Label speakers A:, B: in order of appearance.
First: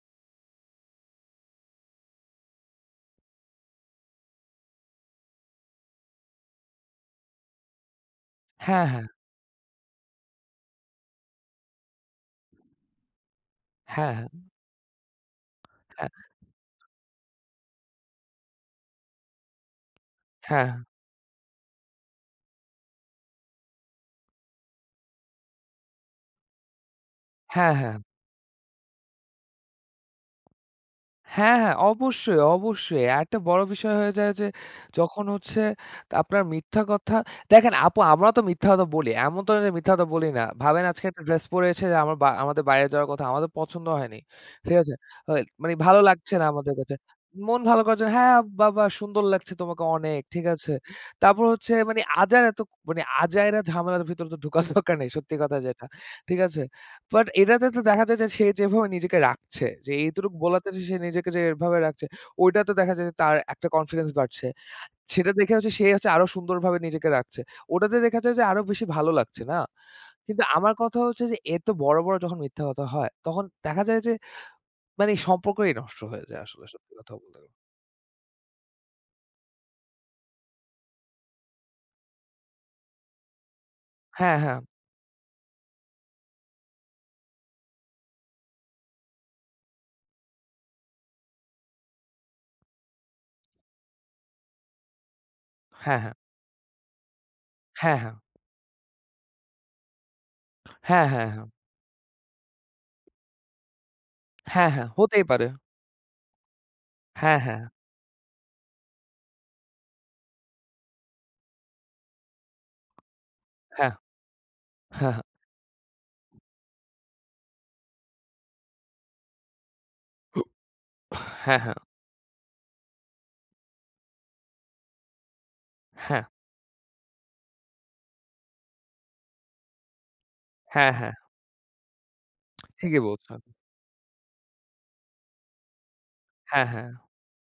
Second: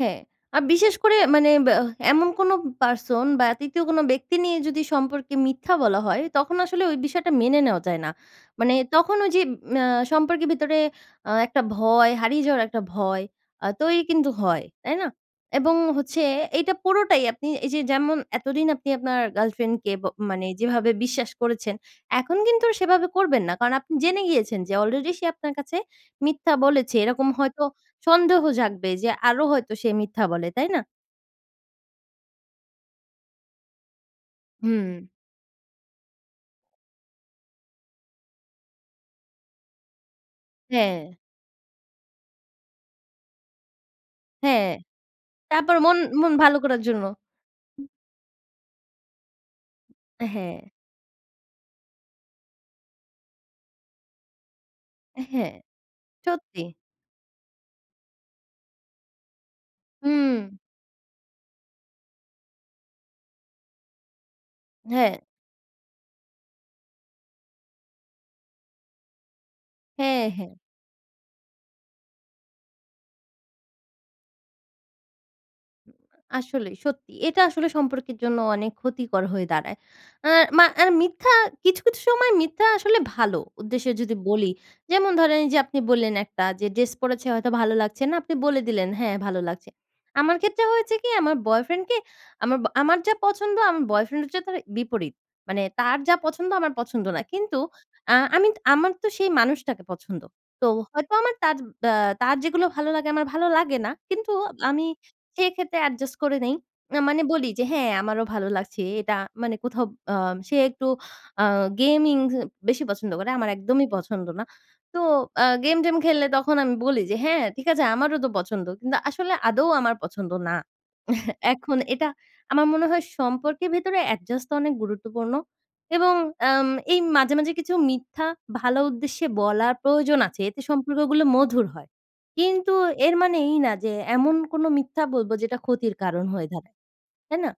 A: হ্যাঁ। আ বিশেষ করে মানে ব্যাহ এমন কোন person বা ৩য় কোন ব্যক্তি নিয়ে যদি সম্পর্কে মিথ্যা বলা হয়, তখন আসলে ওই বিষয়টা মেনে নেওয়া যায় না। মানে
B: হ্যাঁ, হ্যাঁ।
A: তখন ওই যে ম্যা সম্পর্কের ভিতরে আ একটা ভয় হারিয়ে যাওয়ার একটা ভয় আ তৈরি
B: হ্যাঁ,
A: কিন্তু
B: হ্যাঁ।
A: হয়, তাই না? এবং
B: হ্যাঁ।
A: হচ্ছে এইটা পুরোটাই আপনি এই যে যেমন এতদিন আপনি আপনার girlfriend কে ব মানে
B: হ্যাঁ।
A: যেভাবে বিশ্বাস করেছেন, এখন কিন্তু সেভাবে করবেন না। কারণ আপনি জেনে গিয়েছেন যে already সে আপনার কাছে মিথ্যা বলেছে। এরকম হয়তো
B: হ্যাঁ, হ্যাঁ।
A: সন্দেহ জাগবে যে আরও হয়তো সে মিথ্যা বলে, তাই না?
B: হ্যাঁ, হ্যাঁ। অবশ্যই, অবশ্যই। আরেকটা বড় বিষয় হয়ে যায় যে
A: হুম।
B: যখন হচ্ছে তা আপনার মিথ্যা কথা, দেখেন আপু আমরাও তো মিথ্যা কথা বলি, এমন তো না যে মিথ্যা কথা বলি না। ভাবেন আজকে
A: হ্যাঁ।
B: একটা dress পরেছে যে আমা আমাদের বাইরে যাওয়ার কথা, আমাদের পছন্দ হয়নি।
A: হ্যাঁ।
B: ঠিক আছে? হয়, মানে
A: তারপর মন
B: ভালো
A: মন
B: লাগছে না
A: ভালো
B: আমাদের
A: করার
B: কাছে।
A: জন্য।
B: মন ভালো করার জন্য। হ্যাঁ, বা, বা সুন্দর লাগছে তোমাকে অনেক,
A: অ্যা
B: ঠিক
A: হ্যাঁ।
B: আছে? তারপর হচ্ছে মানে আজাইরা তো মানে আজাইরা ঝামেলার ভিতর তো ঢুকার দরকার নেই
A: অ্যা
B: সত্যি
A: হ্যাঁ।
B: কথা যেটা। ঠিক আছে?
A: সত্যি।
B: But এটাতে তো দেখা যায় যে সে যেভাবে নিজেকে রাখছে, যে এতটুক
A: হুম।
B: বলাতে যে সে নিজেকে যে এভাবে রাখছে, ওইটাতে দেখা যায় যে তার একটা confidence বাড়ছে।
A: হ্যাঁ।
B: সেটা দেখে হচ্ছে সে হচ্ছে আরও সুন্দরভাবে নিজেকে রাখছে। ওটাতে দেখা যায় যে আরও বেশি ভালো লাগছে, না?
A: হ্যাঁ,
B: কিন্তু
A: হ্যাঁ।
B: আমার কথা হচ্ছে যে এত বড়, বড় যখন মিথ্যা কথা হয়, তখন দেখা যায় যে মানে সম্পর্কই নষ্ট হয়ে যায় আসলে
A: আসলেই
B: সত্যি
A: সত্যি।
B: কথা বলতে
A: এটা
B: গে
A: আসলে সম্পর্কের জন্য অনেক ক্ষতিকর হয়ে দাঁড়ায়। অ্যা মা আর মিথ্যা কিছু, কিছু সময় মিথ্যা আসলে ভালো উদ্দেশ্যে যদি
B: হ্যাঁ,
A: বলি।
B: হ্যাঁ।
A: যেমন ধরেন এই যে আপনি বললেন একটা যে dress পড়েছে হয়তো ভালো লাগছে না, আপনি বলে দিলেন "হ্যাঁ ভালো লাগছে।" আমার ক্ষেত্রে হয়েছে কি? আমার boyfriend কে আমাবা আমার যা পছন্দ আমার boyfriend হচ্ছে তার বিপরীত। মানে তার
B: হ্যাঁ, হ্যাঁ।
A: যা পছন্দ আমার পছন্দ না। কিন্তু
B: হ্যাঁ, হ্যাঁ।
A: অ্যা আমি আমার তো সেই মানুষটাকে পছন্দ। তো
B: হ্যাঁ,
A: হয়তো
B: হ্যাঁ,
A: আমার
B: হ্যাঁ।
A: তার ব্যা যেগুলো ভালো, লাগে আমার ভালো লাগে না। কিন্তু
B: হ্যাঁ,
A: আমি
B: হ্যাঁ। হতেই পারে।
A: সেক্ষেত্রে adjust করে নেই। না মানে
B: হ্যাঁ,
A: বলি
B: হ্যাঁ।
A: যে "হ্যাঁ আমারও ভালো লাগছে এটা।" মানে কোথাও আ সে একটু আ gaming বেশি পছন্দ করে, আমার একদমই
B: হ্যাঁ।
A: পছন্দ না। তো আ game টেম খেললে তখন আমি বলি যে "হ্যাঁ ঠিক আছে আমারও তো পছন্দ।" কিন্তু আসলে আদৌ আমার পছন্দ না।
B: [unintelligible] হ্যাঁ।
A: এখন
B: হ্যাঁ।
A: এটা আমার মনে হয় সম্পর্কের ভেতরে adjust অনেক গুরুত্বপূর্ণ। এবং
B: হ্যাঁ।
A: অ্যাম এই মাঝে, মাঝে কিছু মিথ্যা ভালো উদ্দেশ্যে বলা প্রয়োজন আছে, এতে
B: হ্যাঁ, হ্যাঁ।
A: সম্পর্কগুলো মধুর হয়। কিন্তু
B: ঠিকই
A: এর মানে
B: বলছেন।
A: এই না যে এমন কোন মিথ্যা বলব যেটা ক্ষতির কারণ হয়ে
B: হ্যাঁ,
A: দাঁড়ায়,
B: হ্যাঁ।
A: তাই না?